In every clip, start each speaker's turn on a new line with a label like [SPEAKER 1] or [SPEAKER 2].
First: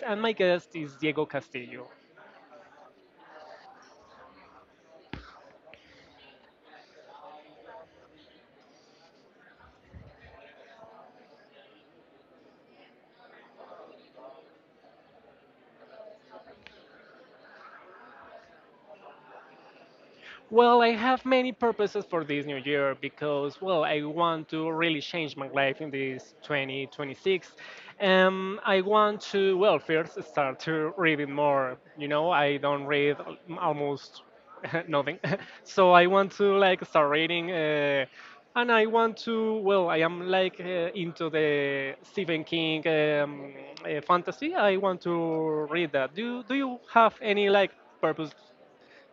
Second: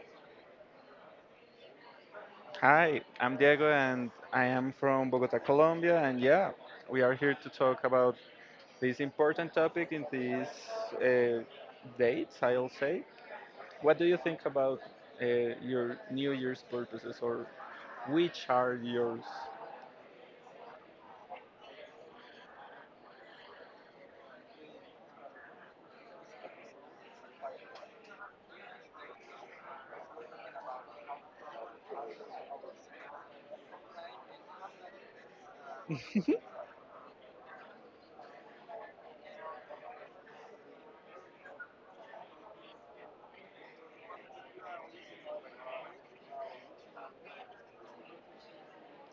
[SPEAKER 1] and my guest is Diego Castillo.
[SPEAKER 2] Hi, I'm Diego and I am from Bogota, Colombia. And yeah, we are here to talk about this important topic in these uh, dates, I'll say. What do you think about uh, your New Year's purposes or which are yours?
[SPEAKER 1] Well, I have many purposes for this new year because, well, I want to really change my life in this 2026. I want to, well, first start to reading more. You know, I don't read almost nothing. So I want to, like, start reading. And I want to, well, I am, like, into the Stephen King fantasy. I want to read that. Do you have any, like, purpose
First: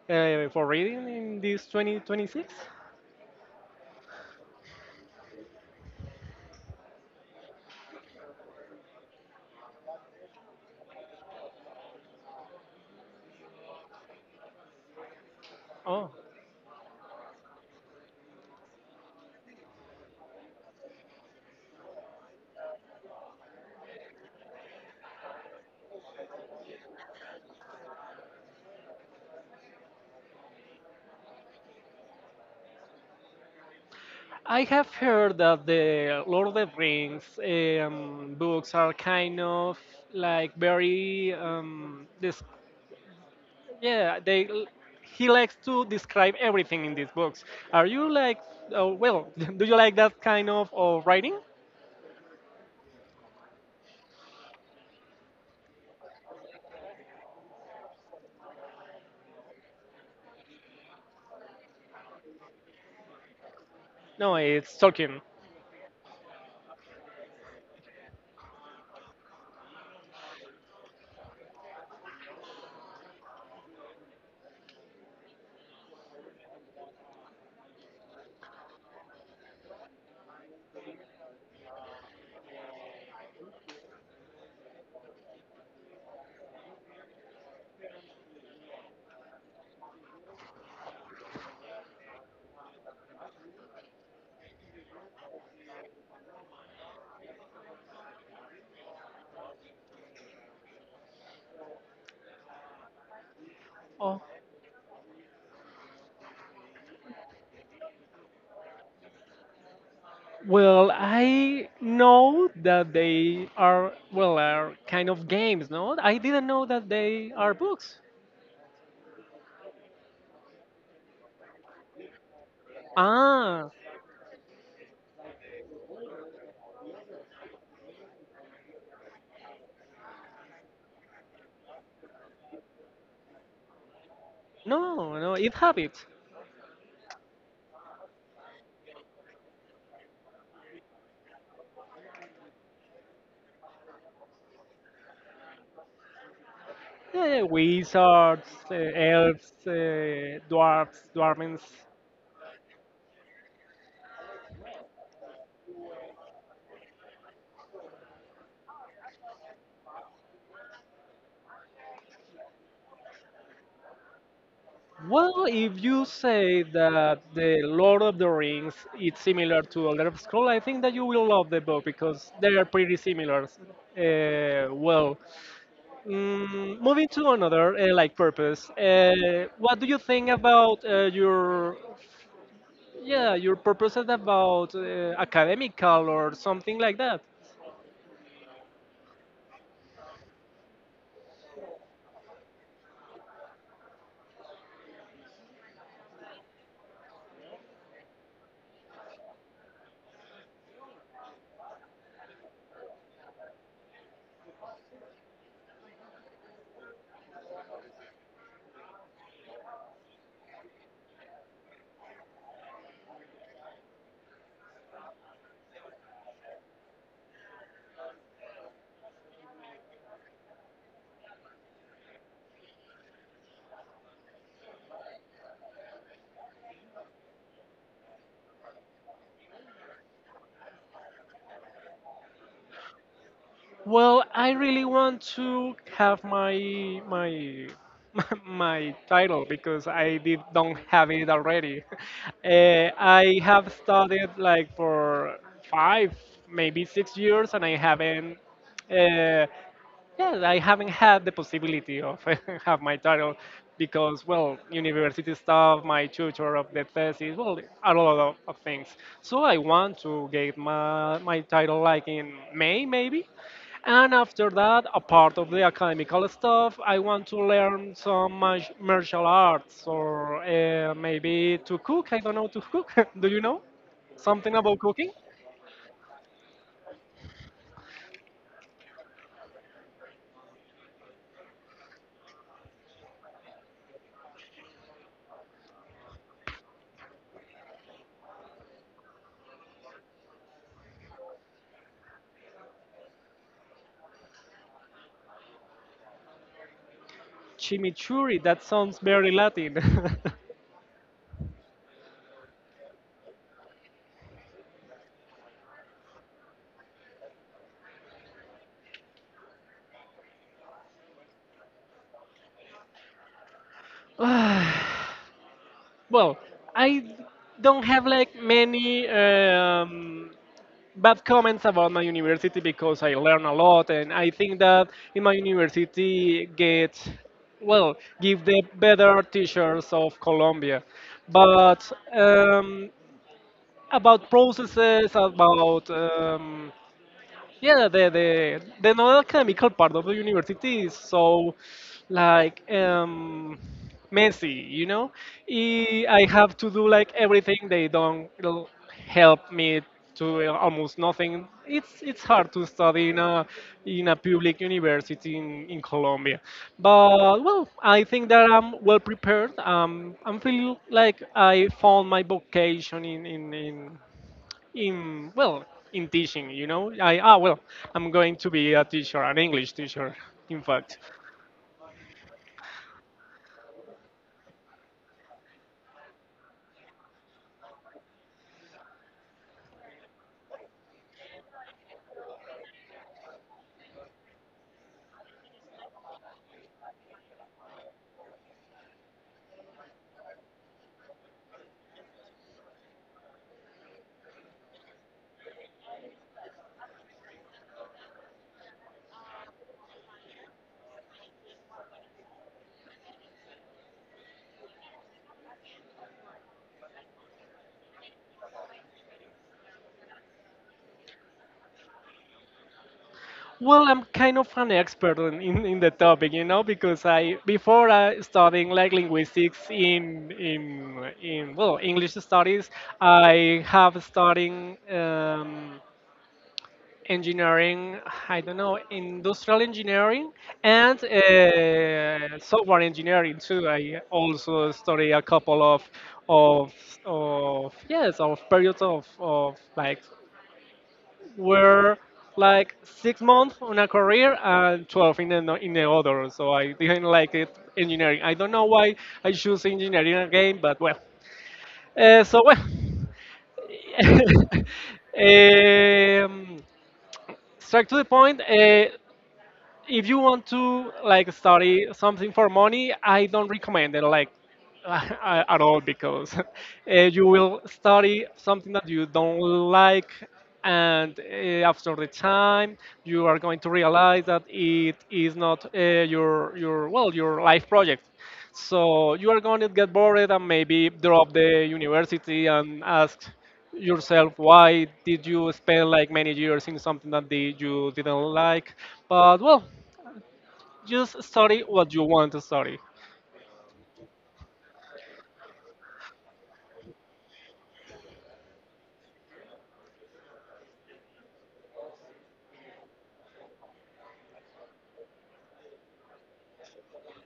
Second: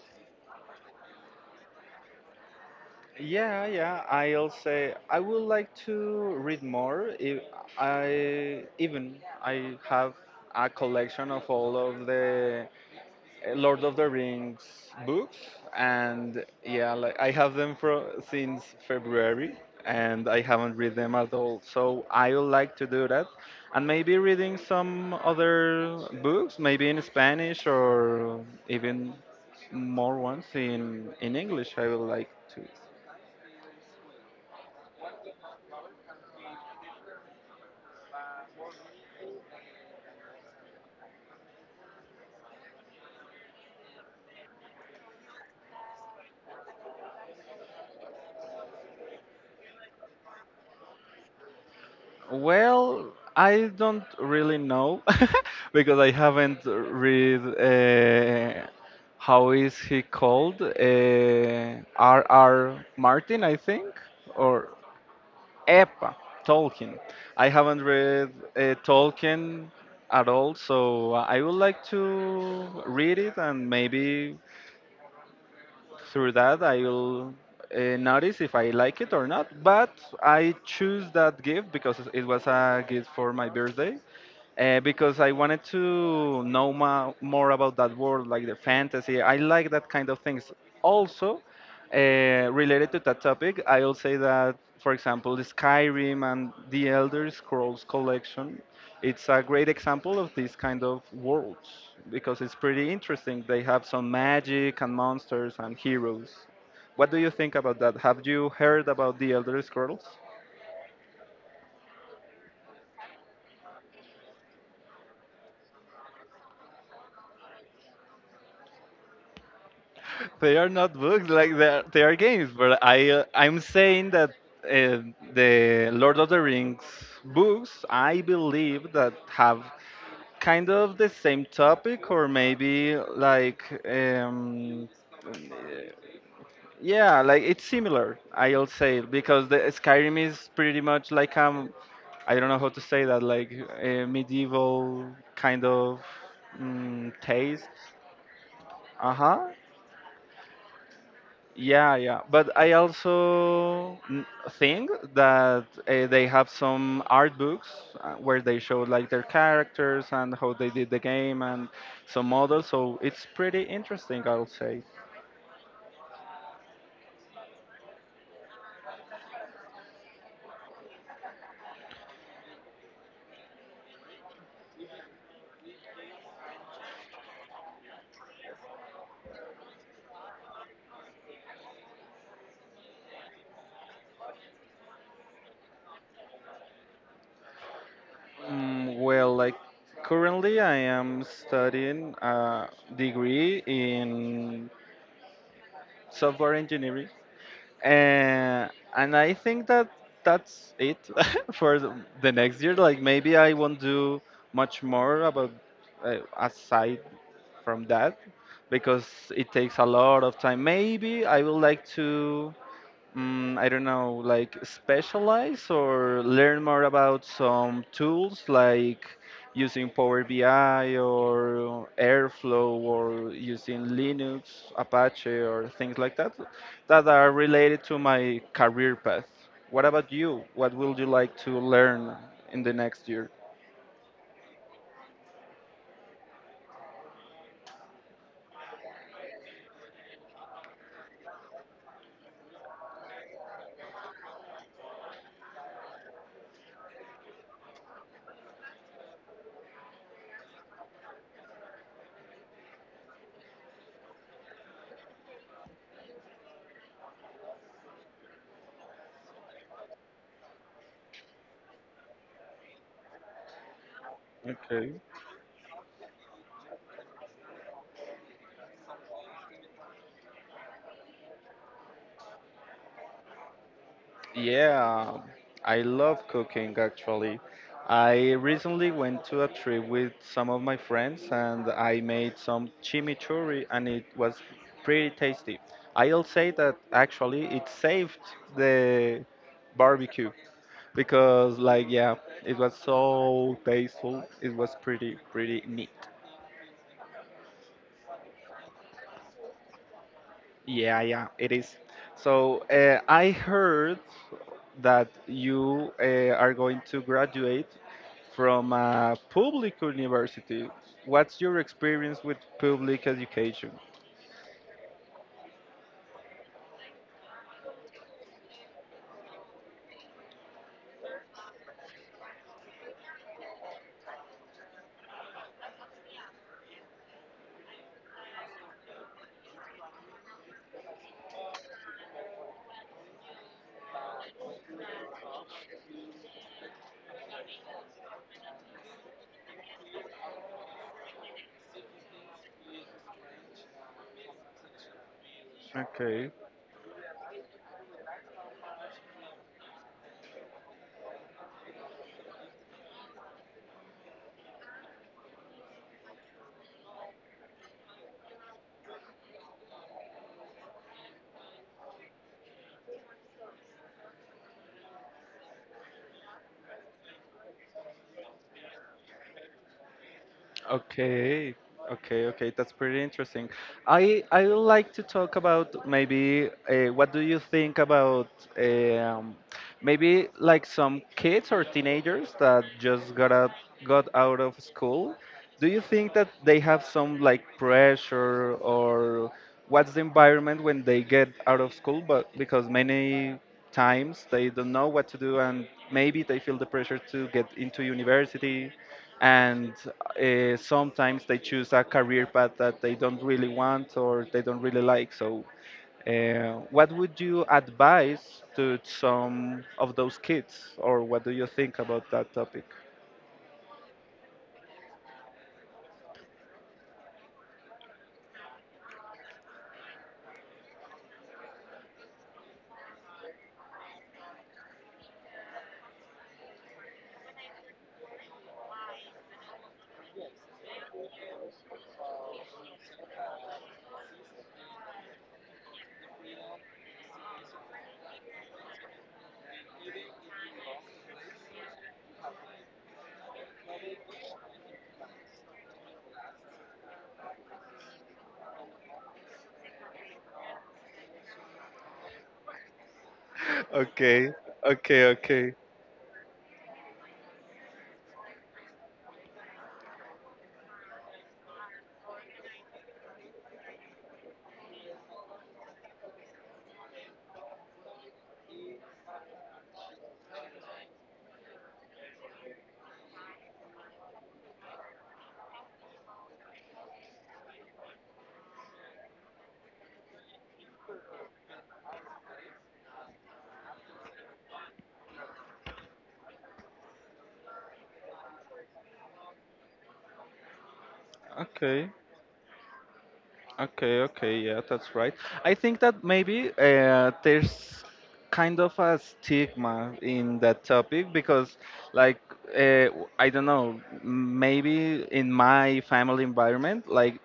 [SPEAKER 1] for reading in this 2026?
[SPEAKER 2] Yeah, yeah, I'll say I would like to read more. If I even I have a collection of all of the Lord of the Rings books,
[SPEAKER 1] Oh,
[SPEAKER 2] and yeah, like I have them for since February, and I haven't read them at all. So I would like to do that, and maybe reading some other books, maybe in Spanish or even more ones in English. I would like to.
[SPEAKER 1] I have heard that the Lord of the Rings books are kind of like very this. Yeah, they he likes to describe everything in these books. Are you like, oh, well, do you like that kind of writing?
[SPEAKER 2] Well, I don't really know because I haven't read how is he called? R. R. Martin, I think,
[SPEAKER 1] No,
[SPEAKER 2] or
[SPEAKER 1] it's Tolkien.
[SPEAKER 2] Epa Tolkien. I haven't read Tolkien at all, so I would like to read it and maybe through that I will notice if I like it or not. But I choose that gift because it was a gift for my birthday because I wanted to know more about that world, like the fantasy. I like that kind of things. Also, uh, related to that topic, I'll say that, for example, the Skyrim and the Elder Scrolls collection, it's a great example of these kind of worlds because it's pretty interesting. They have some
[SPEAKER 1] Oh,
[SPEAKER 2] magic and monsters and heroes. What do you think about that? Have you heard about the Elder Scrolls?
[SPEAKER 1] well, I know that they are are kind of games. No, I didn't know that they are books.
[SPEAKER 2] They are not books, like they are games. But I I'm
[SPEAKER 1] Ah,
[SPEAKER 2] saying that uh, the Lord of the Rings books, I believe that have kind of the same topic or maybe like um,
[SPEAKER 1] no, no, it habits.
[SPEAKER 2] yeah, like it's similar. I'll say because the Skyrim is pretty much like I don't know how to say that, like a medieval kind of
[SPEAKER 1] Yeah, yeah,
[SPEAKER 2] taste.
[SPEAKER 1] wizards,
[SPEAKER 2] Uh huh.
[SPEAKER 1] elves, dwarfs, dwarfins.
[SPEAKER 2] Yeah, yeah. But I also think that they have some art books where they show like their characters and how they did the game and some models. So it's pretty interesting, I'll say.
[SPEAKER 1] Well, if you say that the Lord of the Rings is similar to Elder Scrolls, I think that you will love the book because they are pretty similar. Uh, well, Moving to another like purpose. What do you think about your purposes about academical or something like that?
[SPEAKER 2] Well, like currently I am studying a degree in software engineering, and and I think that that's it for the next year. Like maybe I won't do much more about, aside from that because it takes a lot of time. Maybe I would like to I don't know, like specialize or learn more about some tools like using Power BI or Airflow or using Linux, Apache, or things like that that are related to my career path. What about you? What would you like to learn in the next year?
[SPEAKER 1] Well, I really want to have my my title because I did don't have it already. I have studied like for 5, maybe 6 years, and I haven't. Uh, yeah, I haven't had the possibility of have my title because, well, university stuff, my tutor of the thesis, well, a lot of things. So I want to get my title like in May, maybe. And after that,
[SPEAKER 2] Okay.
[SPEAKER 1] apart of the academical stuff, I want to learn some martial arts or maybe to cook. I don't know to cook. Do you know something about cooking?
[SPEAKER 2] Yeah, I love cooking actually. I recently went to a trip with some of my friends and I made some chimichurri and it was pretty tasty. I'll say that actually it saved the barbecue because like yeah, it was so tasteful. It was pretty pretty neat.
[SPEAKER 1] Chimichurri. That sounds very Latin.
[SPEAKER 2] Yeah, yeah, it is. So I heard that you are going to graduate from a public university. What's your experience with public education?
[SPEAKER 1] Well, I don't have like many bad comments about my university because I learn a lot, and I think that in my university get well give the better teachers of Colombia, but um, about processes about. Yeah, the non-academical part of the university is so like messy, you know. I
[SPEAKER 2] Okay.
[SPEAKER 1] have to do like everything. They don't help me to almost nothing. It's hard to study in a public university in Colombia, but well, I think that I'm well prepared. I'm feeling like I found my vocation in in teaching, you know. I ah well I'm going to be a teacher, an English teacher, in fact.
[SPEAKER 2] Okay, okay, okay. That's pretty interesting. I would like to talk about maybe what do you think about um, maybe like some kids or teenagers that just got out of school. Do you think that they have some like pressure or what's the environment when they get out of school? But because many times they don't know what to do and maybe they feel the pressure to get into university, and sometimes they choose a career path that they don't really want or they don't really like. So, what would you advise to some of those kids, or what do you think about that topic?
[SPEAKER 1] Well, I'm kind of an expert in the topic, you know, because I before, I studying like linguistics in English studies, I have studying engineering, I don't know, industrial engineering and software engineering too. I also study a couple of of yes, of periods of like were like 6 months on a career and 12 in the other. So I didn't like it, engineering. I don't know why I choose engineering again, but well, uh, so well
[SPEAKER 2] Okay, okay, okay.
[SPEAKER 1] um, straight to the point. If you want to like study something for money, I don't recommend it like at all, because you will study something that you don't like, and after the time you are going to realize that it is not your life project. So you are going to get bored and maybe drop the university and ask yourself why did you spend like many years in something that you didn't like. But well, just study
[SPEAKER 2] Okay.
[SPEAKER 1] what you want to study.
[SPEAKER 2] Okay, okay, yeah, that's right. I think that maybe there's kind of a stigma in that topic because, like, I don't know, maybe in my family environment, like,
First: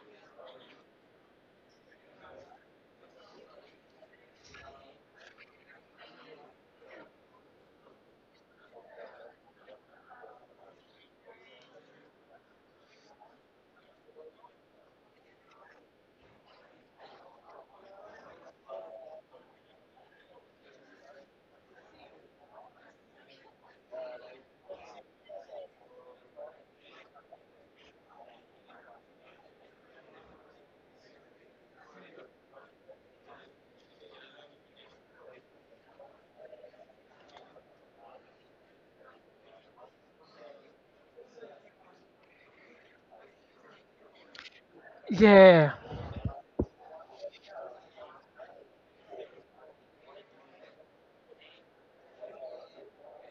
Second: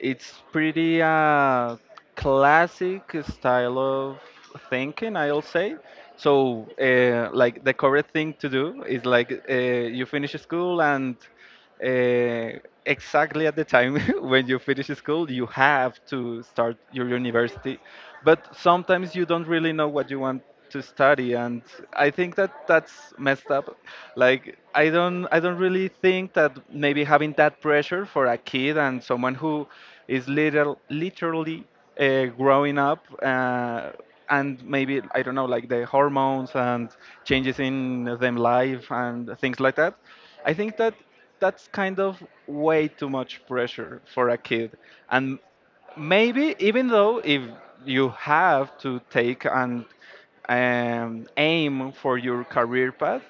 [SPEAKER 2] it's pretty classic style of thinking, I'll say. So, like, the correct thing to do is like you finish school and uh, exactly at the time when you finish school, you have to start your university. But sometimes you don't really know what you want to study, and I think that that's messed up. Like I don't really think that maybe having that pressure for a kid and someone who is literally growing up. And maybe I don't know, like the hormones and changes in them life and things like that. I think that that's kind of way too much pressure for a kid. And
[SPEAKER 1] Yeah,
[SPEAKER 2] maybe even though if you have to take and aim for your career path,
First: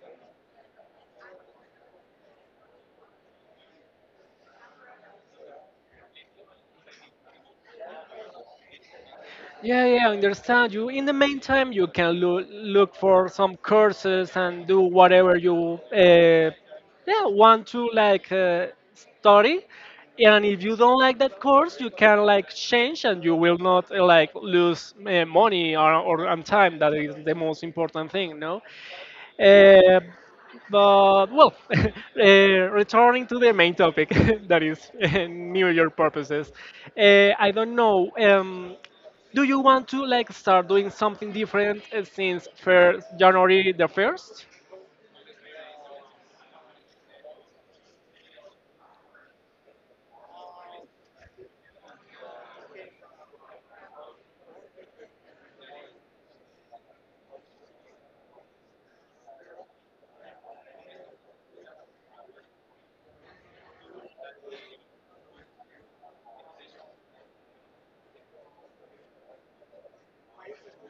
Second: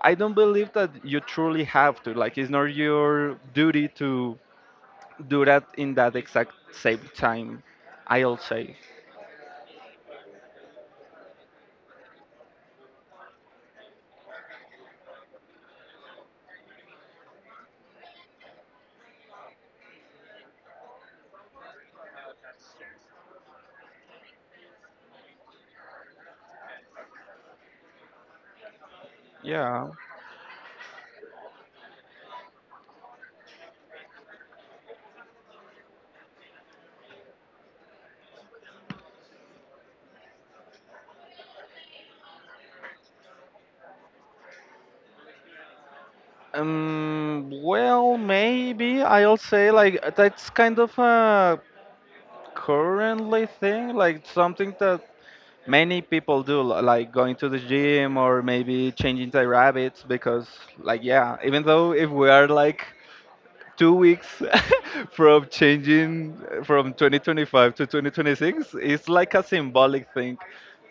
[SPEAKER 2] I don't believe that you truly have to. Like, it's not your duty to do that in that exact same time. I'll say,
[SPEAKER 1] yeah, yeah, I understand you. In the meantime, you can look for some courses and do whatever you yeah, want to like study. And if you don't like that course, you can like change and you will not like lose money, or and time. That is the most important thing, no?
[SPEAKER 2] yeah.
[SPEAKER 1] Uh, but well, returning to the main topic, that is New Year purposes. I don't know. Do you want to like start doing something different since first January the first?
[SPEAKER 2] Well, maybe I'll say like that's kind of a currently thing, like something that many people do like going to the gym or maybe changing their habits because like yeah, even though if we are like 2 weeks from changing from 2025 to 2026, it's like a symbolic thing.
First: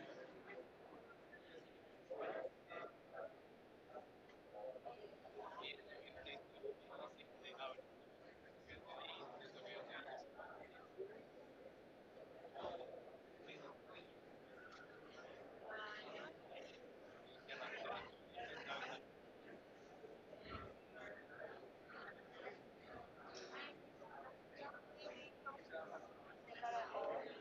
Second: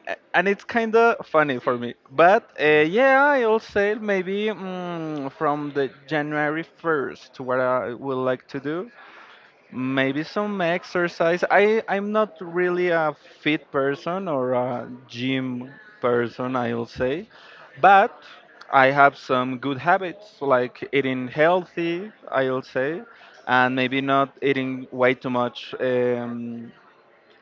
[SPEAKER 2] And it's kind of funny for me, but yeah, I'll say maybe, from the January 1st, what I would like to do: maybe some exercise. I'm not really a fit person or a gym person, I'll say, but I have some good habits like eating healthy, I'll say, and maybe not eating way too much.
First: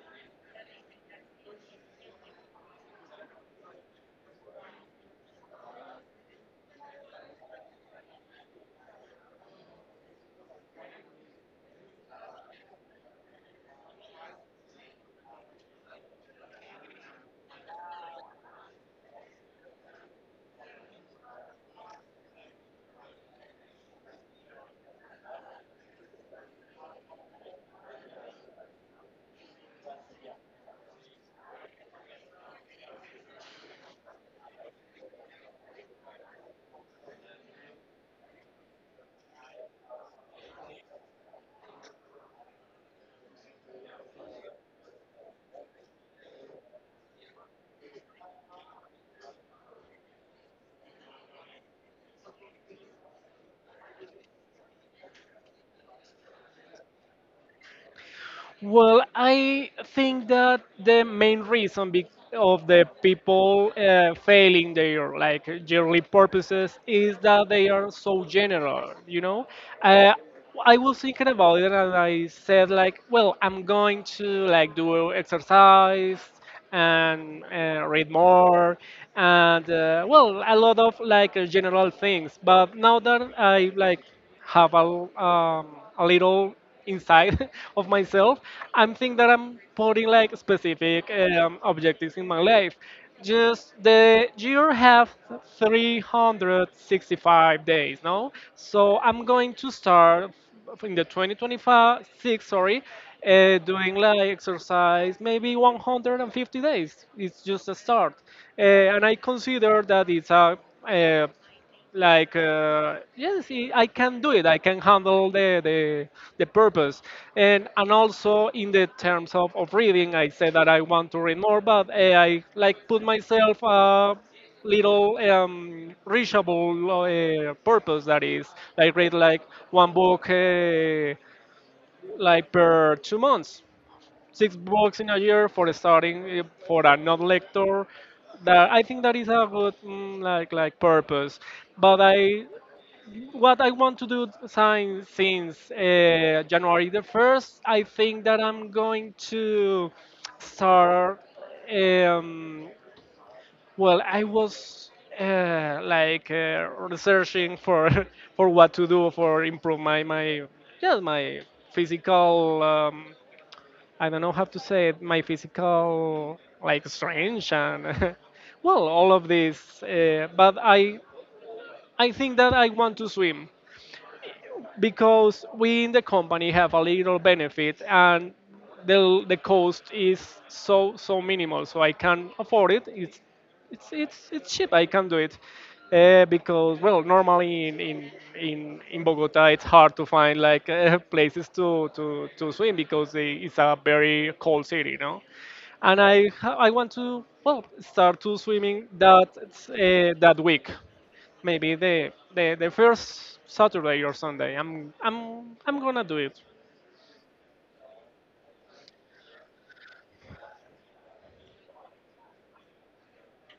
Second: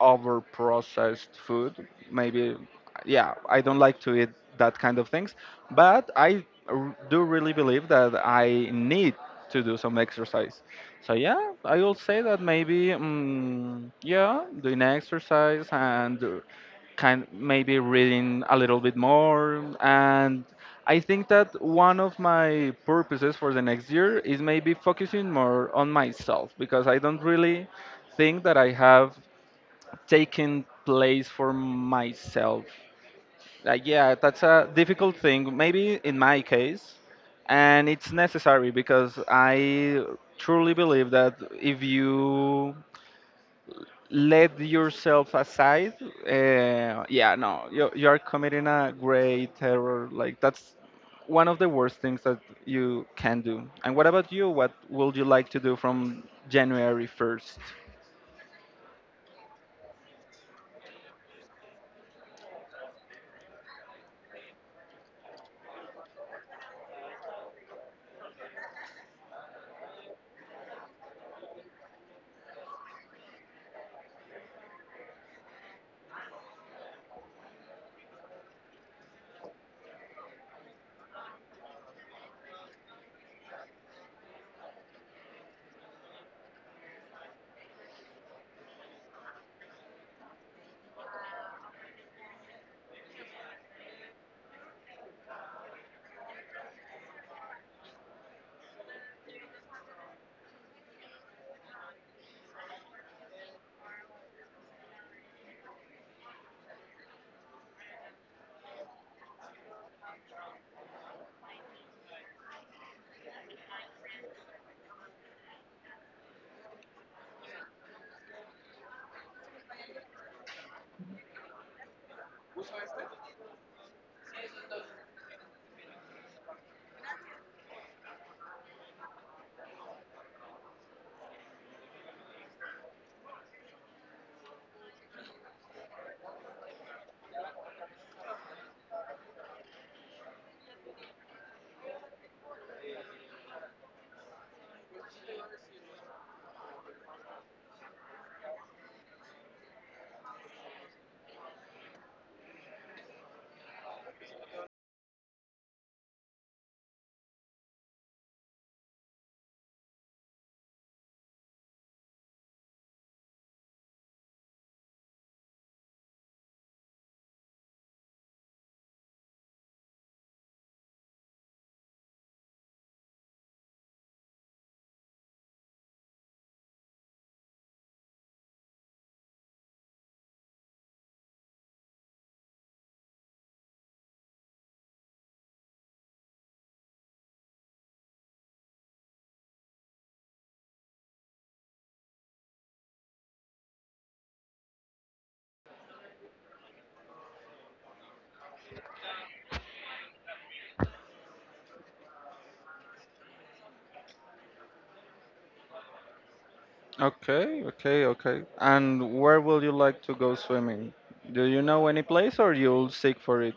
[SPEAKER 2] Over processed food. Maybe, yeah, I don't like to eat that kind of things, but do really believe that I need to do some exercise. So yeah, I will say that maybe, yeah, doing exercise and, kind maybe reading a little bit more. And I think that one of my purposes for the next year is maybe focusing more on myself because I don't really think that I have taking place for myself. Like, yeah, that's a difficult thing, maybe in my case, and it's necessary because I truly believe that if you let yourself aside, yeah, no, you are committing a great error. Like that's one of the worst things that you can do. And what about you? What would you like to do from January 1st?
[SPEAKER 1] Well, I think that the main reason of the people failing their like yearly purposes is that they are so general, you know. Uh, I was thinking about it and I said like, well, I'm going to like do exercise, and read more, and well, a lot of like general things. But now that I like have a little inside of myself, I'm think that I'm putting like specific objectives in my life. Just the year have 365 days, no? So I'm going to start in the 2026, sorry, doing like exercise maybe 150 days. It's just a start, and I consider that it's a uh, yes, I can do it. I can handle the purpose. And also in the terms of reading, I said that I want to read more, but I like put myself a little reachable purpose, that is like read like one book like per 2 months, six books in a year for starting, for a non-lector, that I think that is a good like purpose. But I what I want to do since January the first, I think that I'm going to start. Um, well, I was researching for for what to do for improve my physical. I don't know how to say it. My physical like strength and well, all of this. But I think that I want to swim. Because we in the company have a little benefit, and the cost is so so minimal, so I can afford it. It's cheap, I can do it, because well, normally in Bogota it's hard to find like places to swim, because it's a very cold city, you know. And I want to well start to swimming that that week. Maybe the first Saturday or Sunday. I'm gonna do it.
[SPEAKER 2] Okay, okay, okay. And where will you like to go swimming? Do you know any place or you'll seek for it?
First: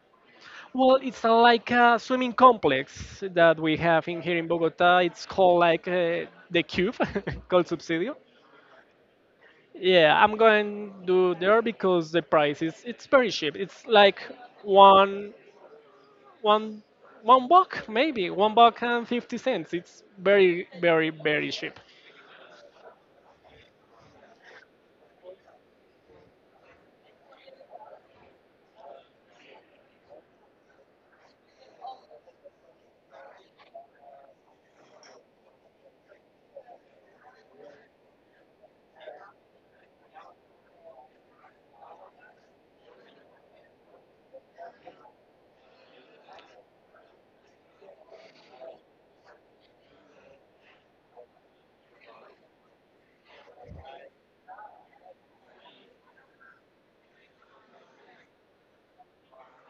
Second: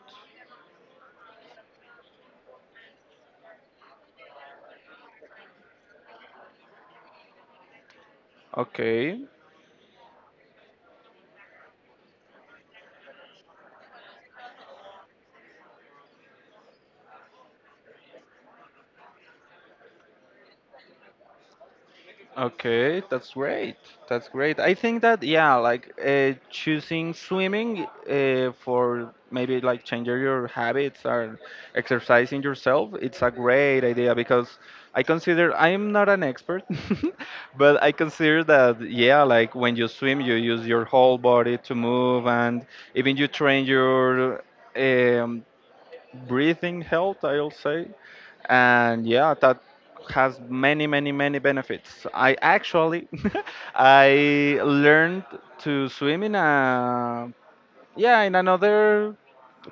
[SPEAKER 1] Well, it's a, like a swimming complex that we have in here in Bogota. It's called like the Cube, called Subsidio.
[SPEAKER 2] Okay.
[SPEAKER 1] Yeah, I'm going to there because the price is it's very cheap. It's like one one one buck, maybe one buck and 50 cents. It's very very very cheap.
[SPEAKER 2] Okay, that's great. That's great. I think that yeah, like choosing swimming for maybe like changing your habits or exercising yourself, it's a great idea because I consider I'm not an expert, but I consider that yeah, like when you swim, you use your whole body to move and even you train your um, breathing health, I'll say, and yeah, that has many many many benefits. I actually I learned to swim in a, yeah, in another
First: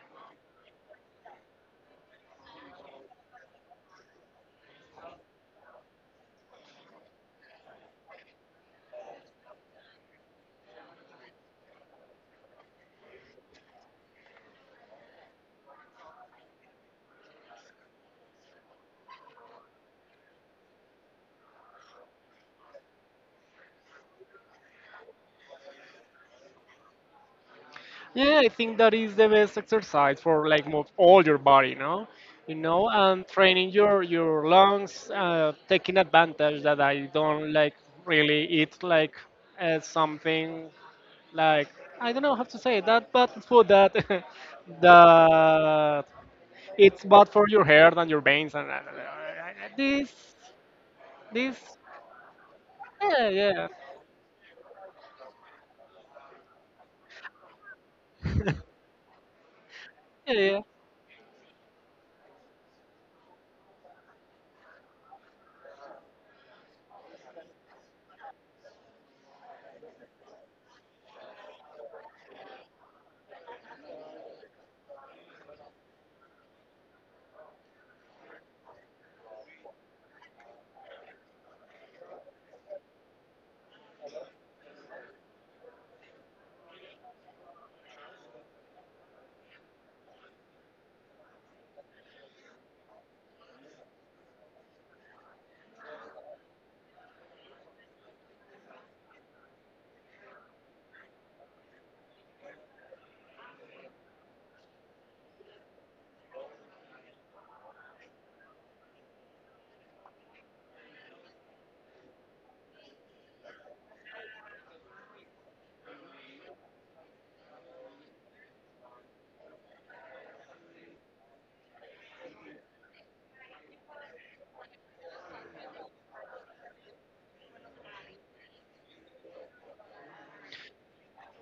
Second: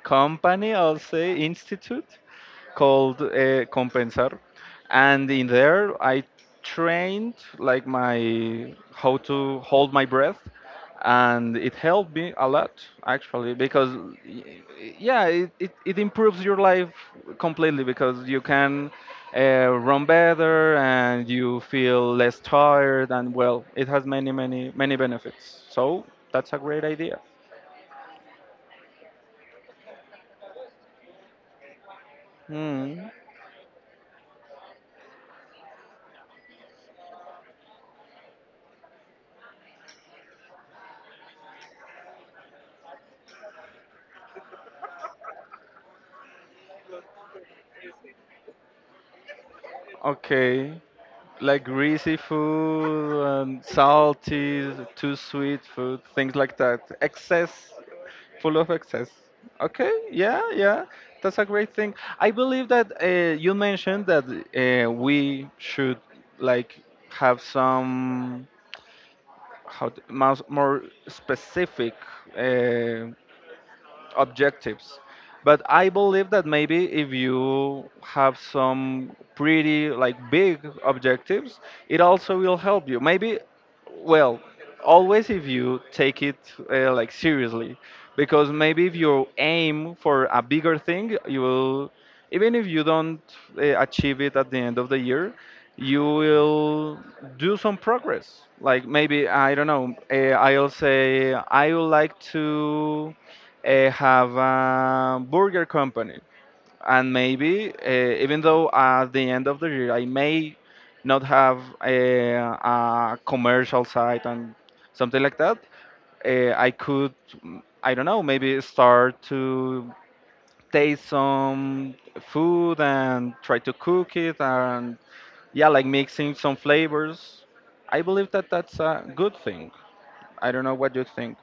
[SPEAKER 2] company, I'll say institute called Compensar, and in there I trained like my how to hold my breath, and it helped me a lot actually because yeah, it improves your life completely because you can run better and you feel less tired and well, it has many many many benefits. So that's a great idea.
[SPEAKER 1] Yeah, I think that is the best exercise for like move all your body, no? You know,
[SPEAKER 2] Hmm.
[SPEAKER 1] and training your lungs, taking advantage that I don't like really eat like something like, I don't know how to say that, but food that that it's bad for your hair and your veins and this
[SPEAKER 2] Okay.
[SPEAKER 1] this
[SPEAKER 2] Like greasy food
[SPEAKER 1] yeah,
[SPEAKER 2] and
[SPEAKER 1] yeah,
[SPEAKER 2] salty, too sweet food, things like that. Excess, full of excess. Okay,
[SPEAKER 1] yeah,
[SPEAKER 2] yeah,
[SPEAKER 1] yeah.
[SPEAKER 2] yeah, that's a great thing. I believe that you mentioned that we should like have some how to- more more specific uh, objectives. But I believe that maybe if you have some pretty like big objectives, it also will help you. Maybe, well, always if you take it like seriously, because maybe if you aim for a bigger thing, you will, even if you don't achieve it at the end of the year, you will do some progress. Like maybe I don't know. I'll say I would like to have a burger company. And maybe, even though at the end of the year I may not have a commercial site and something like that, I could, I don't know, maybe start to taste some food and try to cook it and, yeah, like mixing some flavors. I believe that that's a good thing. I don't know what you think.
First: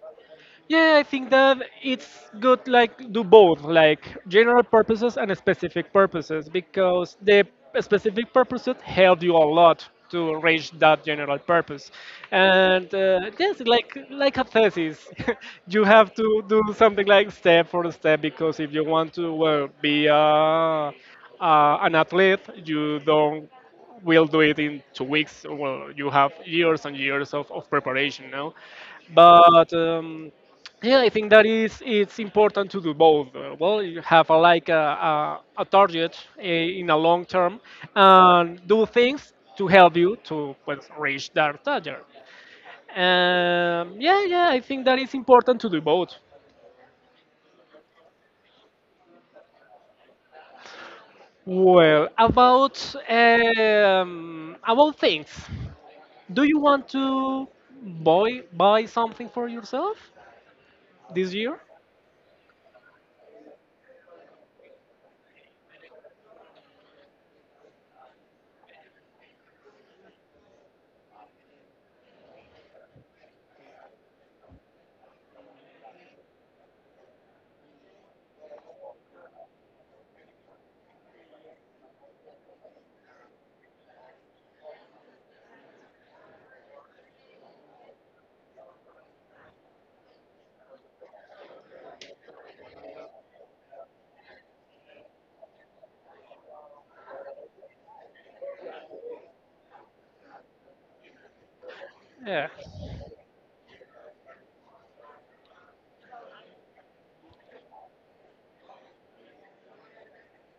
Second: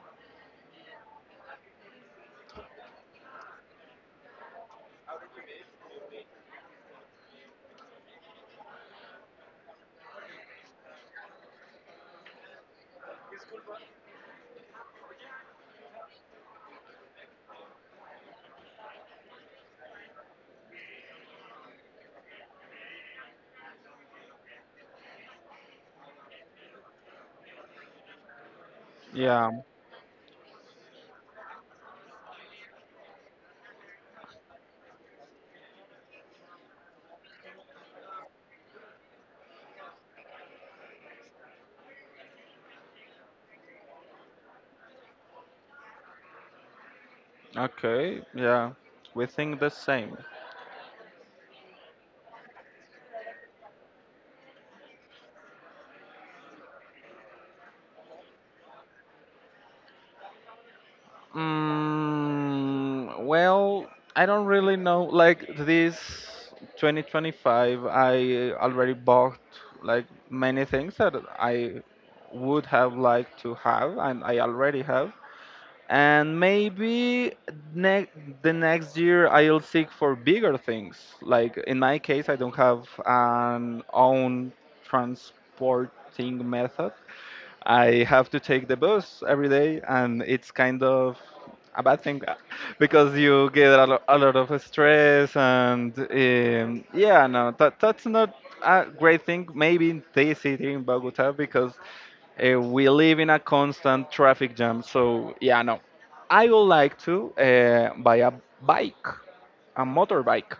[SPEAKER 1] Yeah, I think that it's good like do both, like general purposes and specific purposes, because the specific purposes help you a lot to reach that general purpose. And yes, like a thesis, you have to do something like step for step, because if you want to well, be an athlete, you don't we'll do it in 2 weeks. Well, you have years and years of preparation now.
[SPEAKER 2] Yeah,
[SPEAKER 1] But yeah, I think that is it's important to do both. Well, you have a target, in a long term, and do things to help you to well, reach that target. Yeah, yeah, I think that is important to do both.
[SPEAKER 2] okay, yeah. We think the same.
[SPEAKER 1] Well, about things. Do you want to buy something for yourself this year?
[SPEAKER 2] Well, I don't really know. Like this 2025, I already bought like many things that I would have liked to have, and I already have. And maybe ne- the next year I'll seek for bigger things. Like in my case, I don't have an own transporting method, I have to take the bus every day, and it's kind of a bad thing because you get a lot of stress, and yeah, no, that's not a great thing. Maybe in this city in Bogota because
[SPEAKER 1] Yeah.
[SPEAKER 2] we live in a constant traffic jam. So yeah, no, I would like to buy a bike, a motorbike.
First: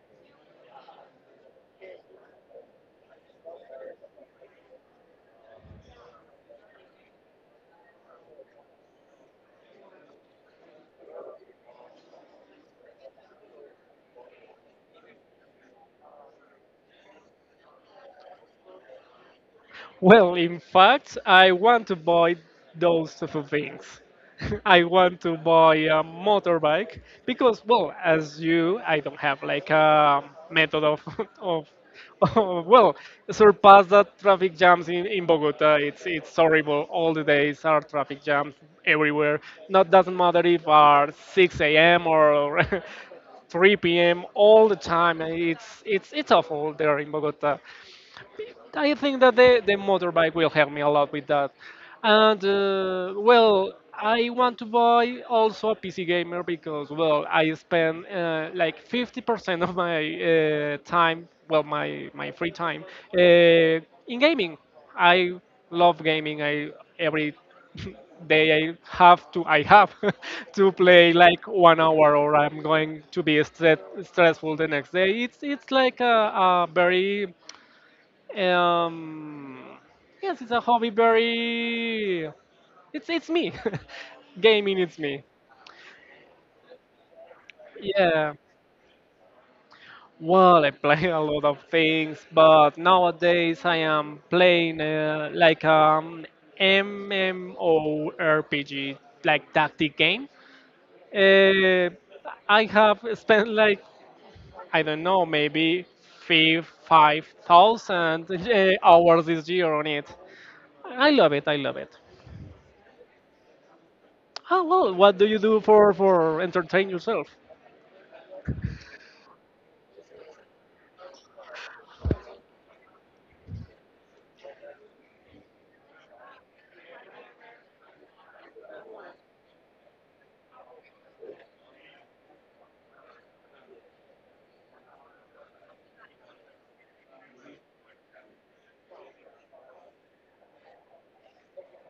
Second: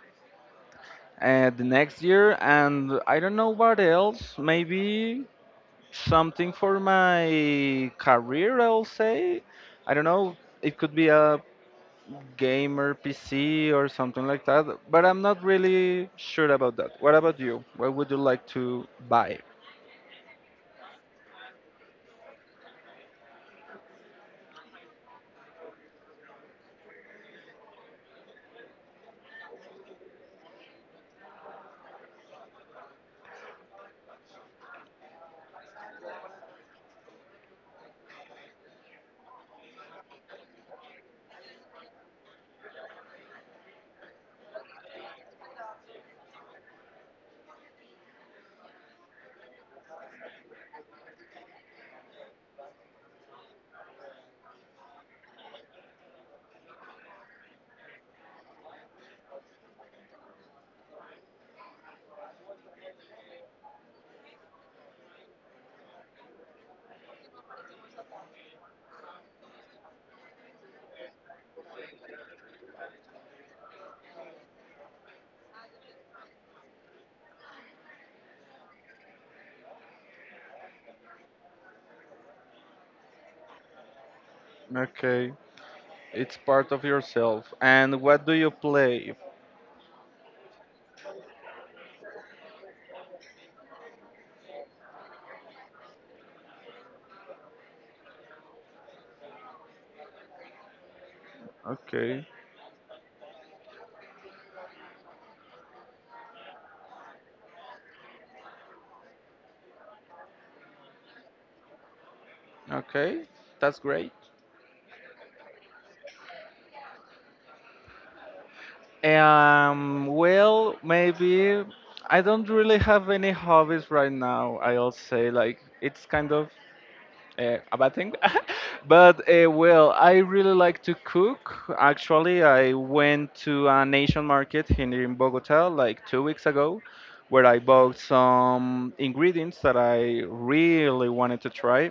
[SPEAKER 2] The next year, and I don't know what else. Maybe something for my career, I'll say. I don't know, it could be a gamer PC or something like that, but I'm not really sure about that. What about you? What would you like to buy?
[SPEAKER 1] Well, in fact, I want to buy those type of things. I want to buy a motorbike because, well, as you, I don't have like a method of, of surpass the traffic jams in Bogota. It's horrible. All the days are traffic jams everywhere. Not Doesn't matter if are 6 a.m. or 3 p.m. all the time. And It's it's awful there in Bogota. I think that the motorbike will help me a lot with that. And well, I want to buy also a PC gamer, because well, I spend like 50% of my time, well, my free time, uh, in gaming. I love gaming. I every day I have to play like 1 hour, or I'm going to be stressful the next day. It's like a very um, yes, it's a hobby. It's me. Gaming, it's me.
[SPEAKER 2] Okay, it's part of yourself. And what do
[SPEAKER 1] Yeah.
[SPEAKER 2] you play?
[SPEAKER 1] Well, I play a lot of things, but nowadays I am playing like MMORPG, like tactic game. Uh,
[SPEAKER 2] Okay,
[SPEAKER 1] I have spent like, I don't know, maybe five thousand hours this year on it. I love it. I love it.
[SPEAKER 2] okay, that's great.
[SPEAKER 1] Oh well, what do you do for entertain yourself?
[SPEAKER 2] Well, maybe I don't really have any hobbies right now. I'll say like it's kind of a bad thing. But well, I really like to cook. Actually, I went to an Asian market here in Bogota like 2 weeks ago, where I bought some ingredients that I really wanted to try.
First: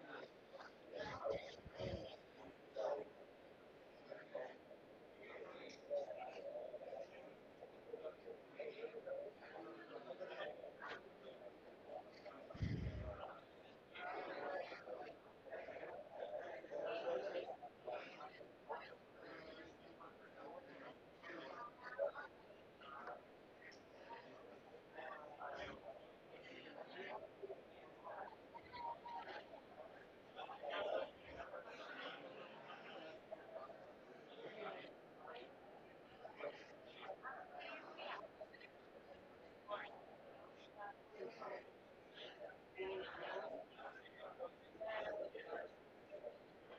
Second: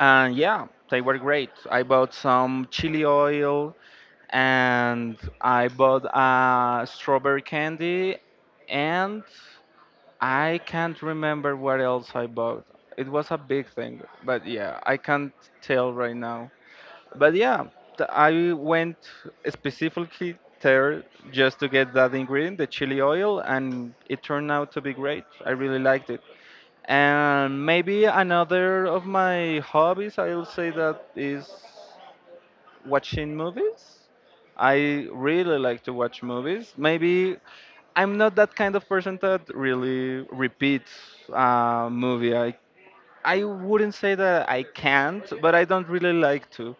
[SPEAKER 2] And yeah, they were great. I bought some chili oil and I bought a strawberry candy and I can't remember what else I bought. It was a big thing, but yeah, I can't tell right now. But yeah, I went specifically there just to get that ingredient, the chili oil, and it turned out to be great. I really liked it. And maybe another of my hobbies, I'll say that is watching movies. I really like to watch movies. Maybe I'm not that kind of person that really repeats a movie. I wouldn't say that I can't, but I don't really like to.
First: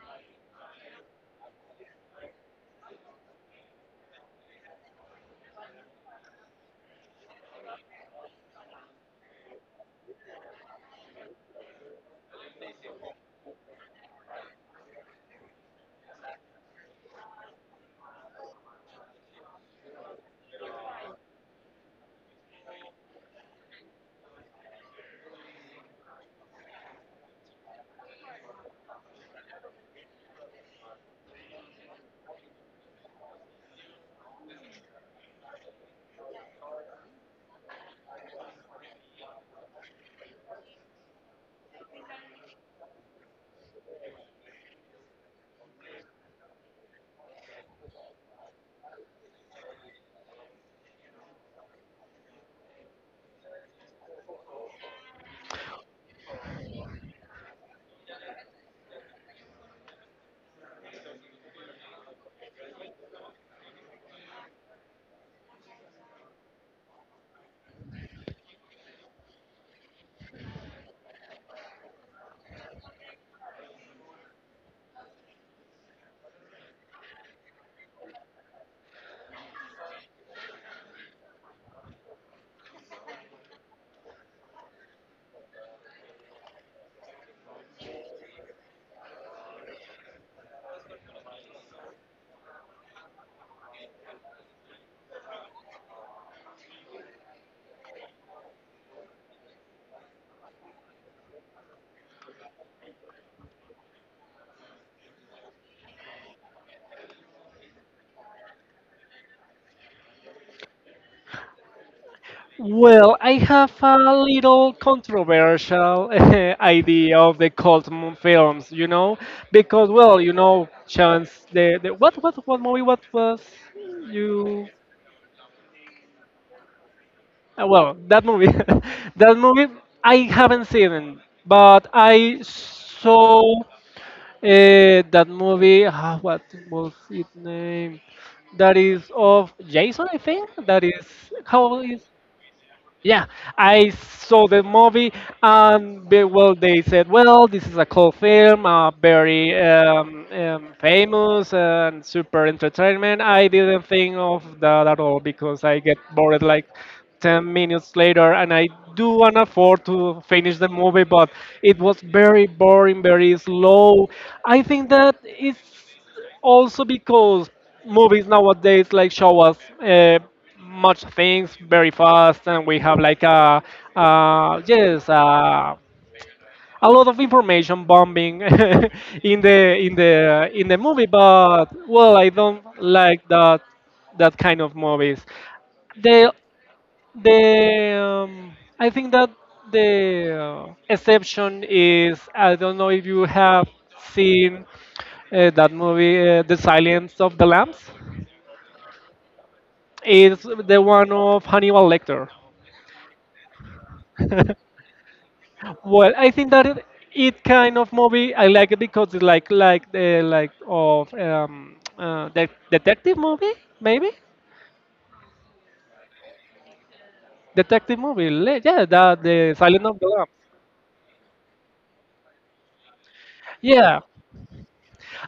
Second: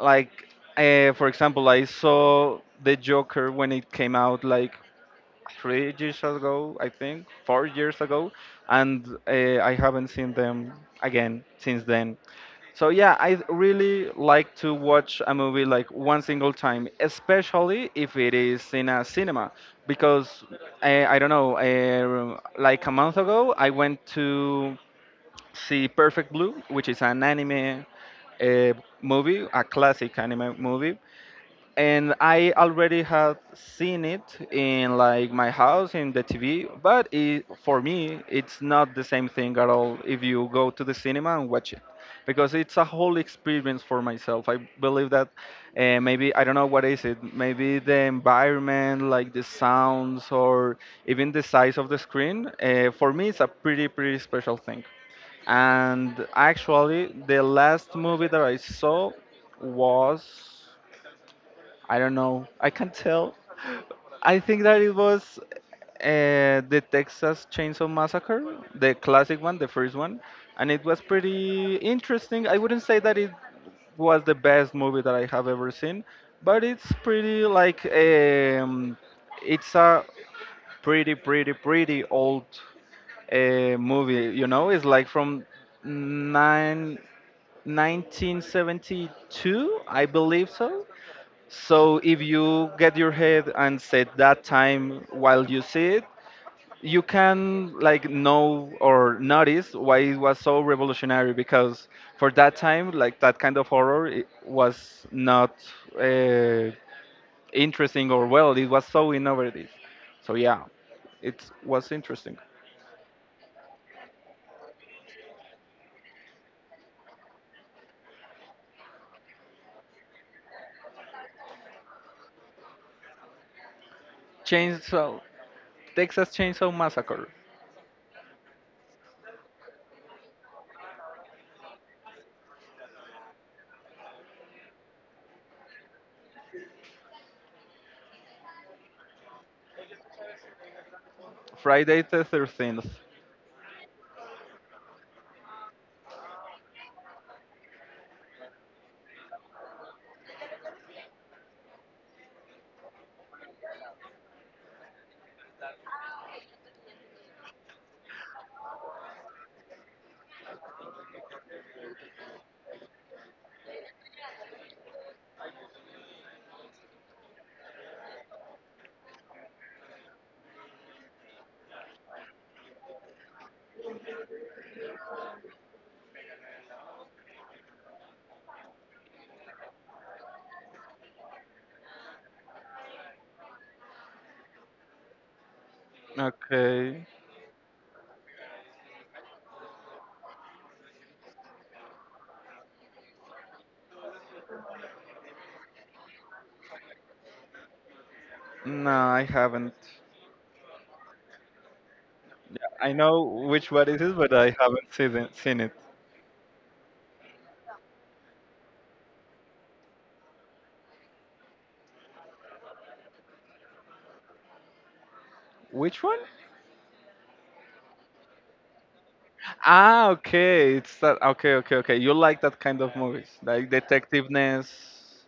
[SPEAKER 2] Like, for example, I saw The Joker when it came out like 3 years ago, I think, 4 years ago, and I haven't seen them again since then. So yeah, I really like to watch a movie like one single time, especially if it is in a cinema, because I don't know, like a month ago, I went to see Perfect Blue, which is an anime uh, movie, a classic anime movie, and I already had seen it in like my house in the TV, but for me it's not the same thing at all if you go to the cinema and watch it because it's a whole experience for myself. I believe that maybe I don't know what is it, maybe the environment, like the sounds or even the size of the screen, for me it's a pretty special thing. And actually the last movie that I saw was I don't know. I can't tell. I think that it was the Texas Chainsaw Massacre, the classic one, the first one, and it was pretty interesting. I wouldn't say that it was the best movie that I have ever seen, but it's pretty like it's a pretty, pretty, pretty old movie. You know, it's like from nine 1972. I believe so. So if you get your head and set that time while you see it, you can like know or notice why it was so revolutionary because for that time, like that kind of horror it was not uh, interesting or well, it was so innovative. So yeah, it was interesting.
[SPEAKER 1] Well, I have a little controversial idea of the cult films, you know, because, well, you know, chance the what movie what was you
[SPEAKER 2] Chainsaw, Texas Chainsaw Massacre,
[SPEAKER 1] well, that movie, that movie, I haven't seen it, but I saw that movie. Ah, what was its name? That is of Jason, I think. That is how is.
[SPEAKER 2] Friday the 13th.
[SPEAKER 1] Yeah, I saw the movie, and they, well, they said, well, this is a cult film, very famous and super entertainment. I didn't think of that at all because I get bored like 10 minutes later, and I do want to afford to finish the movie, but it was very boring, very slow. I think that it's also because movies nowadays like show us much things very fast, and we have like a uh, yes uh, a lot of information bombing in the in the movie. But well, I don't like that kind of movies. They
[SPEAKER 2] Okay,
[SPEAKER 1] the um, I think that the exception is, I don't know if you have seen that movie, The Silence of the Lambs.
[SPEAKER 2] no, I haven't.
[SPEAKER 1] It's the one of Hannibal Lecter.
[SPEAKER 2] I know which one it is, but I haven't seen it. Seen it.
[SPEAKER 1] Well, I think that it kind of movie I like it because it's like the like of detective movie maybe,
[SPEAKER 2] Which one?
[SPEAKER 1] detective movie yeah, that the Silence of the
[SPEAKER 2] Ah,
[SPEAKER 1] Lambs.
[SPEAKER 2] okay. It's that. Okay, okay, okay. You like that kind of movies, like
[SPEAKER 1] Yeah,
[SPEAKER 2] detectiveness,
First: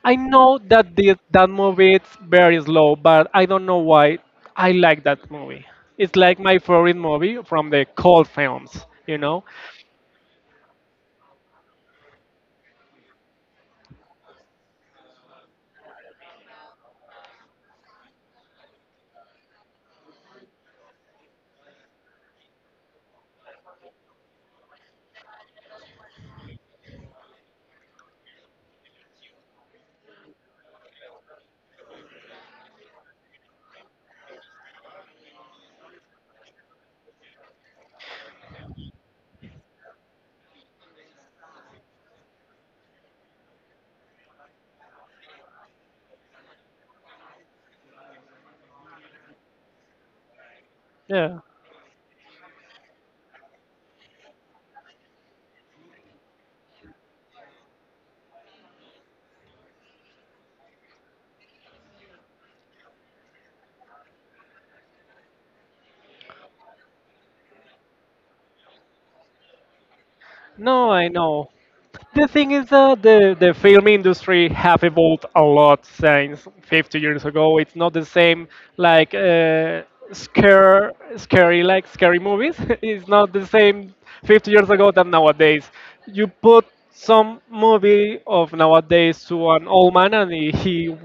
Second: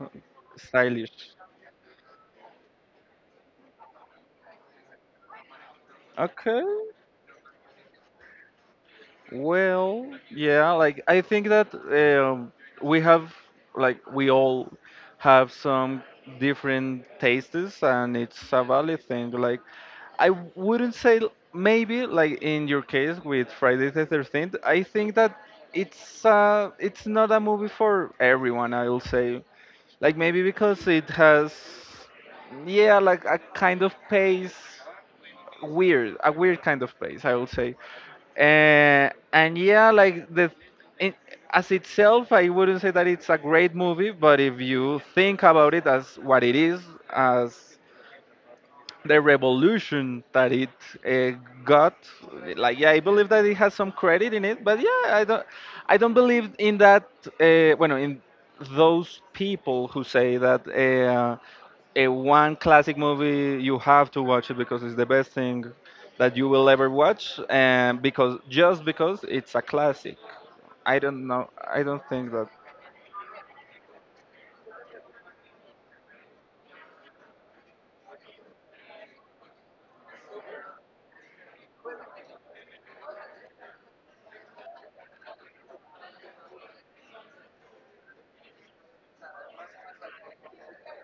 [SPEAKER 1] I know that
[SPEAKER 2] stylish.
[SPEAKER 1] that movie is very slow, but I don't know why I like that movie. It's like my
[SPEAKER 2] Okay.
[SPEAKER 1] favorite movie from the cold films, you know?
[SPEAKER 2] Well, yeah, like I think that we have, like, we all have some different tastes, and it's a valid thing. Like, I wouldn't say maybe like in your case with Friday the 13th, I think that it's it's not a movie for everyone, I will say. Like maybe because it has yeah, like a kind of pace weird, a weird kind of pace, I will say. And yeah, like the in, as itself, I wouldn't say that it's a great movie, but if you think about it as what it is, as the revolution that it uh,
[SPEAKER 1] Yeah.
[SPEAKER 2] got, like yeah, I believe that it has some credit in it, but yeah, I don't believe in that. Bueno, in those people who say that. A one classic movie you have to watch it because it's the best thing that you will ever watch and because just because it's a classic.
[SPEAKER 1] No,
[SPEAKER 2] I
[SPEAKER 1] I
[SPEAKER 2] don't know,
[SPEAKER 1] know.
[SPEAKER 2] I don't
[SPEAKER 1] The
[SPEAKER 2] think that.
[SPEAKER 1] thing is that the film industry have evolved a lot since 50 years ago. It's not the same like scary like scary movies. It's not the same 50 years ago than nowadays. You put some movie of nowadays to an old man, and he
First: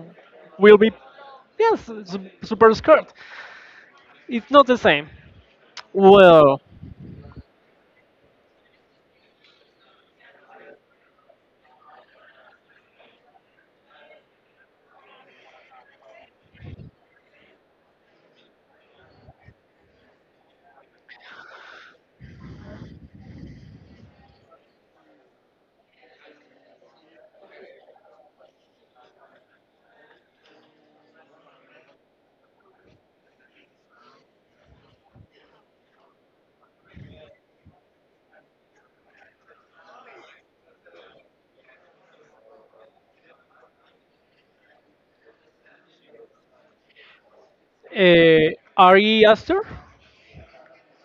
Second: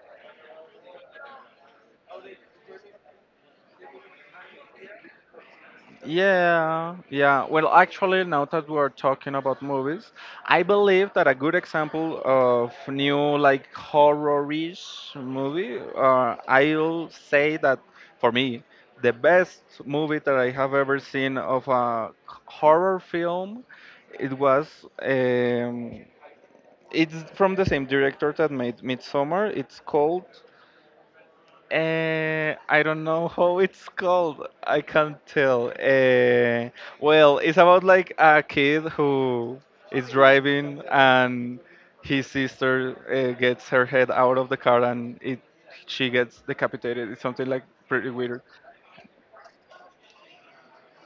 [SPEAKER 1] will be yes super scared. It's not the same. Well,
[SPEAKER 2] Yeah, yeah. Well, actually, now that we are talking about movies, I believe that a good example of new like horror-ish movie, I'll say that for me, the best movie that I have ever seen of a horror film, it was um, it's from the same director that made Midsommar. It's called I don't know how it's called. I can't tell. Well, it's about like a kid who is driving and his sister gets her head out of the car and it she gets decapitated. It's something like pretty weird.
[SPEAKER 1] uh, Ari Aster,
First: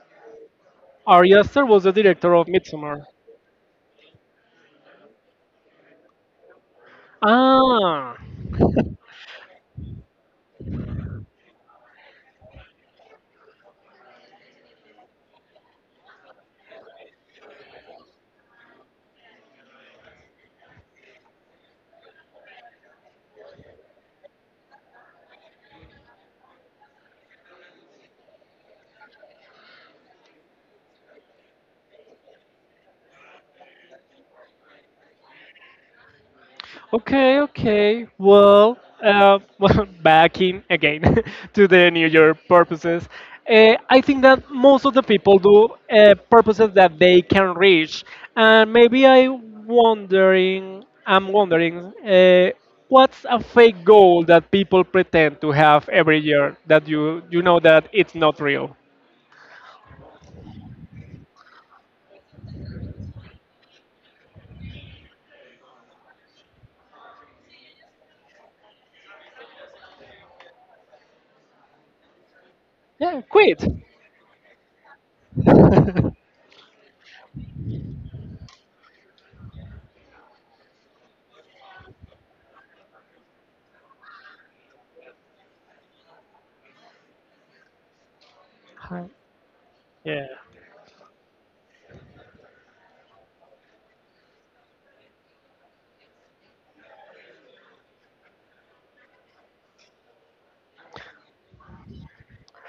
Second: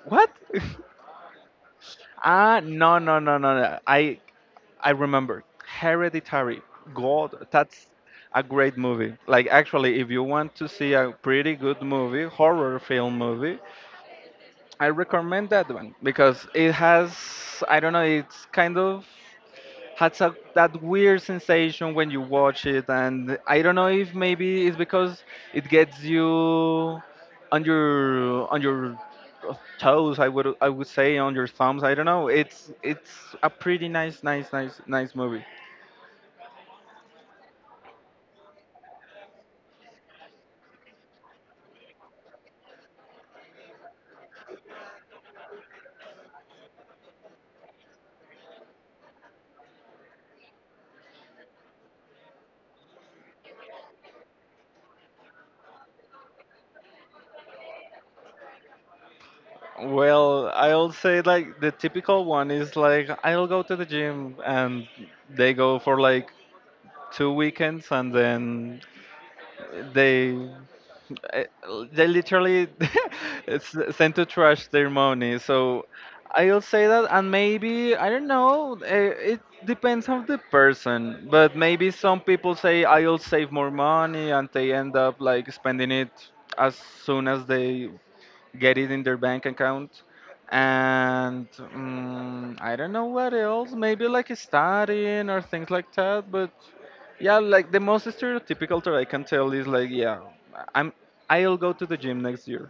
[SPEAKER 2] What?
[SPEAKER 1] Ari Aster was the director of
[SPEAKER 2] Ah, no,
[SPEAKER 1] Midsommar.
[SPEAKER 2] no, no, no, no. I remember. Hereditary. God, that's
[SPEAKER 1] Ah,
[SPEAKER 2] a great movie. Like actually, if you want to see a pretty good movie, horror film movie, I recommend that one because it has, I don't know, it's kind of has a, that weird sensation when you watch it, and I don't know if maybe it's because it gets you on your toes. I would say on your thumbs. I don't know. It's a pretty, nice, nice, nice, nice movie.
[SPEAKER 1] okay, okay. Well, well, back in again to the New Year purposes. I think that most of the people do purposes that they can reach, and I'm wondering, uh, what's a fake goal that people pretend to have every year that you know that it's not real?
[SPEAKER 2] Well, I'll say like the typical one is like I'll go to the gym and they go for like two weekends and then they eh, they literally
[SPEAKER 1] Yeah, quit.
[SPEAKER 2] sent to trash their money. So I'll say that, and maybe I don't know. It depends on the person, but maybe some people say I'll save more money, and they end up like spending it as soon as they get it in their bank account
[SPEAKER 1] yeah,
[SPEAKER 2] and I don't know what else maybe like studying or things like that but yeah like the most stereotypical that I can tell is like yeah, i'm I'll go to the gym next year.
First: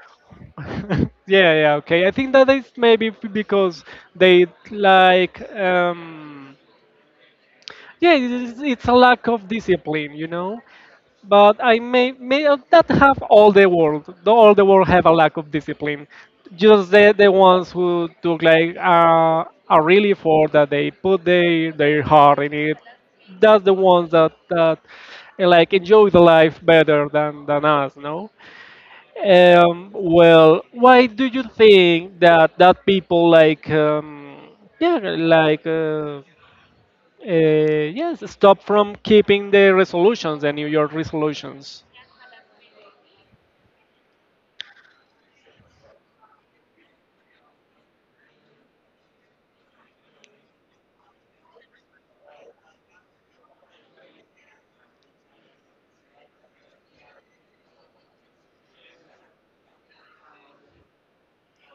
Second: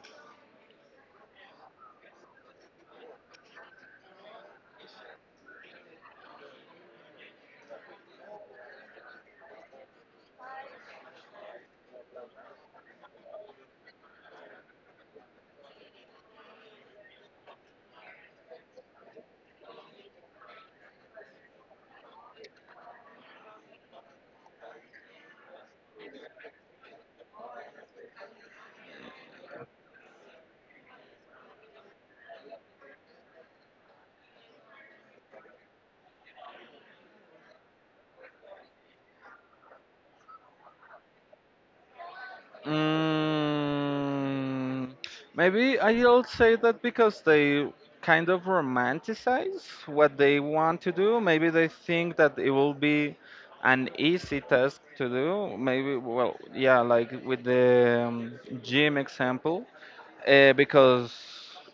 [SPEAKER 1] Yeah, yeah, okay. I think that is maybe because they like, yeah, it's a lack of discipline, you know. But I may not have all the world. All the world have a lack of discipline. Just the ones who took like a real effort, that they put their heart in it. That's the ones that like enjoy the life better than us, no? Well, why do you think that people like yeah like uh, uh, yes stop from keeping the resolutions, the New York resolutions?
[SPEAKER 2] Mm, maybe I'll say that because they kind of romanticize what they want to do. Maybe they think that it will be an easy task to do. Maybe, well, yeah, like with the gym example, because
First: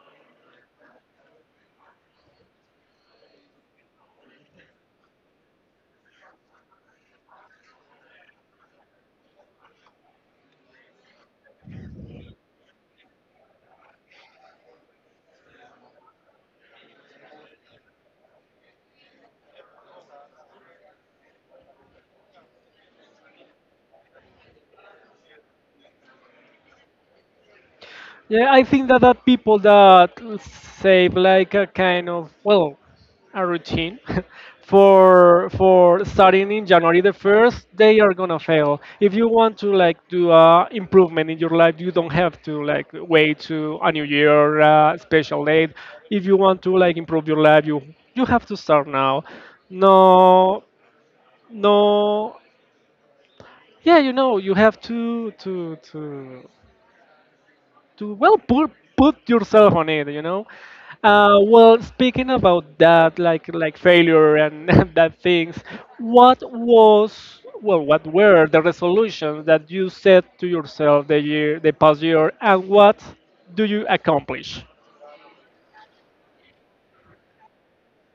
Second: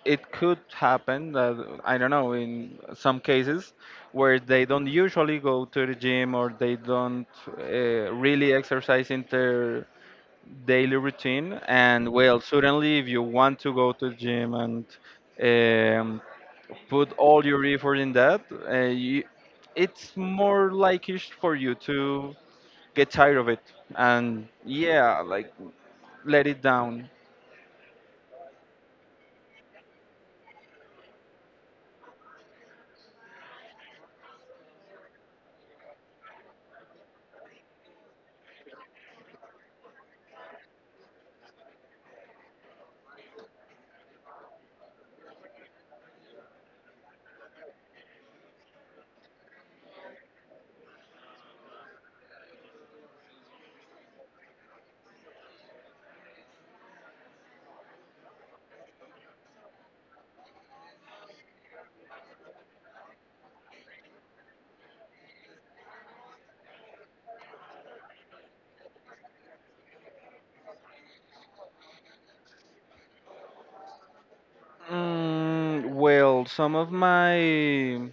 [SPEAKER 2] it could happen that, I don't know, in some cases where they don't usually go to the gym or they don't really exercise in their daily routine and well certainly if you want to go to the gym and um, put all your effort in that uh, you, it's more likely for you to get tired of it and yeah like let it down.
[SPEAKER 1] Yeah, I think that, that people that save like a kind of, well, a routine for starting in January the first, they are gonna fail. If you want to like do a improvement in your life, you don't have to like wait to a new year special date. If you want to like improve your life, you have to start now. No, no, yeah, you know, you have to well put yourself on it, you know. Well, speaking about that like failure, and and that things, what was well, what were the resolutions that you set to yourself the past year, and what do you accomplish?
[SPEAKER 2] Mm, well some of my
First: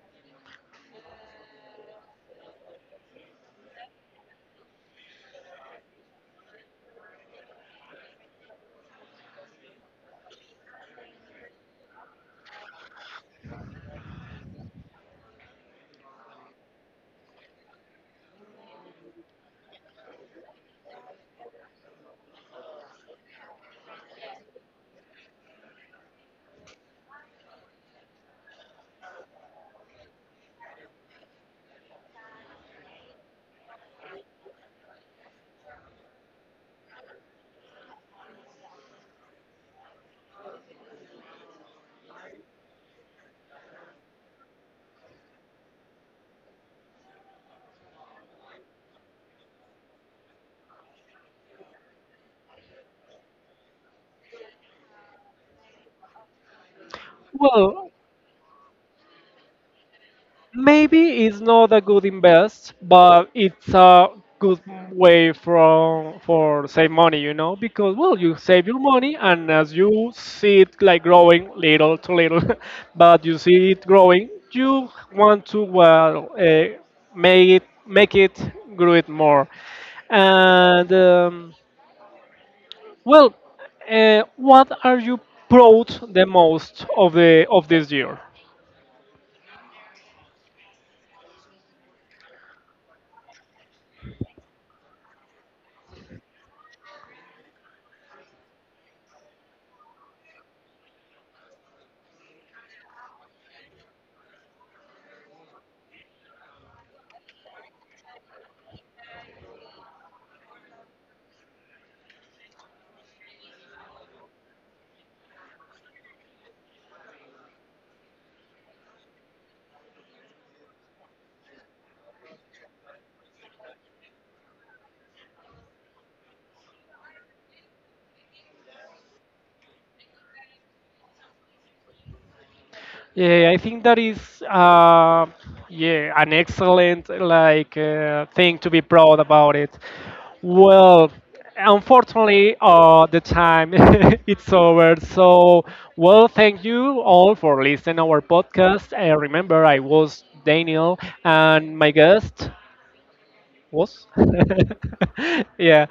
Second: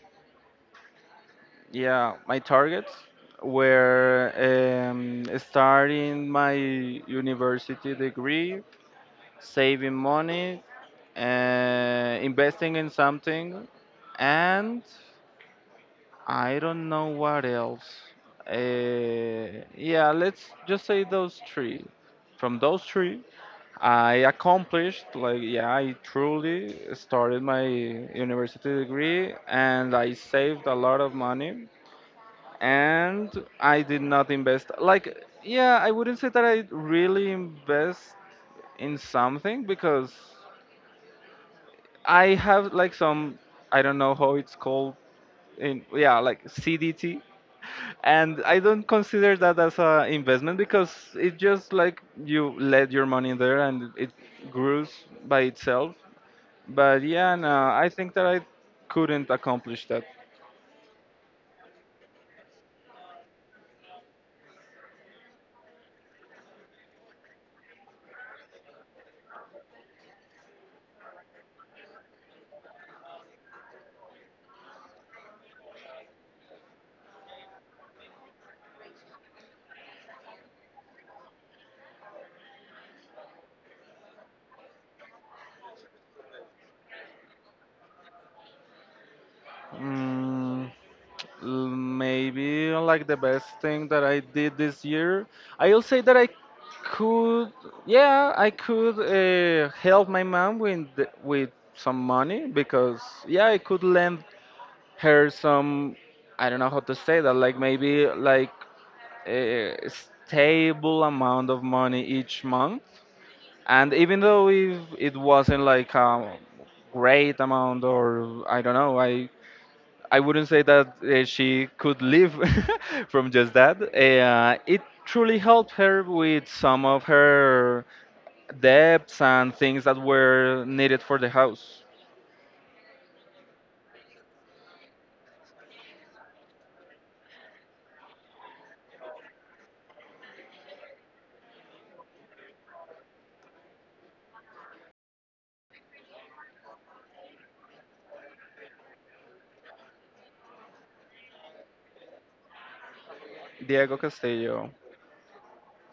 [SPEAKER 2] yeah my targets were starting my university degree, saving money, investing in something, and I don't know what else. Yeah, let's just say those three. From those three, I accomplished, like, yeah, I truly started my university degree and I saved a lot of money and I did not invest. Like, yeah, I wouldn't say that I really invest in something because I have like some I don't know how it's called in yeah like CDT and I don't consider that as a investment because it just like you let your money there and it grows by itself. But yeah, no, I
[SPEAKER 1] Well,
[SPEAKER 2] think that I couldn't accomplish that.
[SPEAKER 1] maybe it's not a good invest, but it's a good way from for save money, you know, because, well, you save your money, and as you see it like growing little to little, but you see it growing, you want to, well, make it grow it more, and well, what are you proud the most of the of this year?
[SPEAKER 2] Mm, maybe like the best thing that I did this year. I'll say that could, yeah, I could help my mom with some money because yeah, I could lend her some. I don't know how to say that. Like maybe like a stable amount of money each month. And even though if it wasn't like a great amount or I don't know, I wouldn't say that she could live from just that. It truly helped her with some of her debts and things that were needed for the house.
[SPEAKER 1] Yeah, I think that is yeah, an excellent like thing to be proud about it. Well, unfortunately, the time it's over. So, well, thank you all for listening our podcast. Remember, I was Daniel, and my guest
[SPEAKER 2] Diego
[SPEAKER 1] was
[SPEAKER 2] Castillo,
[SPEAKER 1] yeah.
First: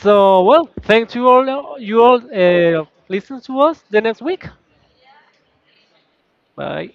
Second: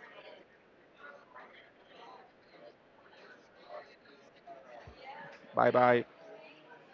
[SPEAKER 1] So, well, thank you all. You all listen to us the next week.
[SPEAKER 2] bye bye.
[SPEAKER 1] Bye.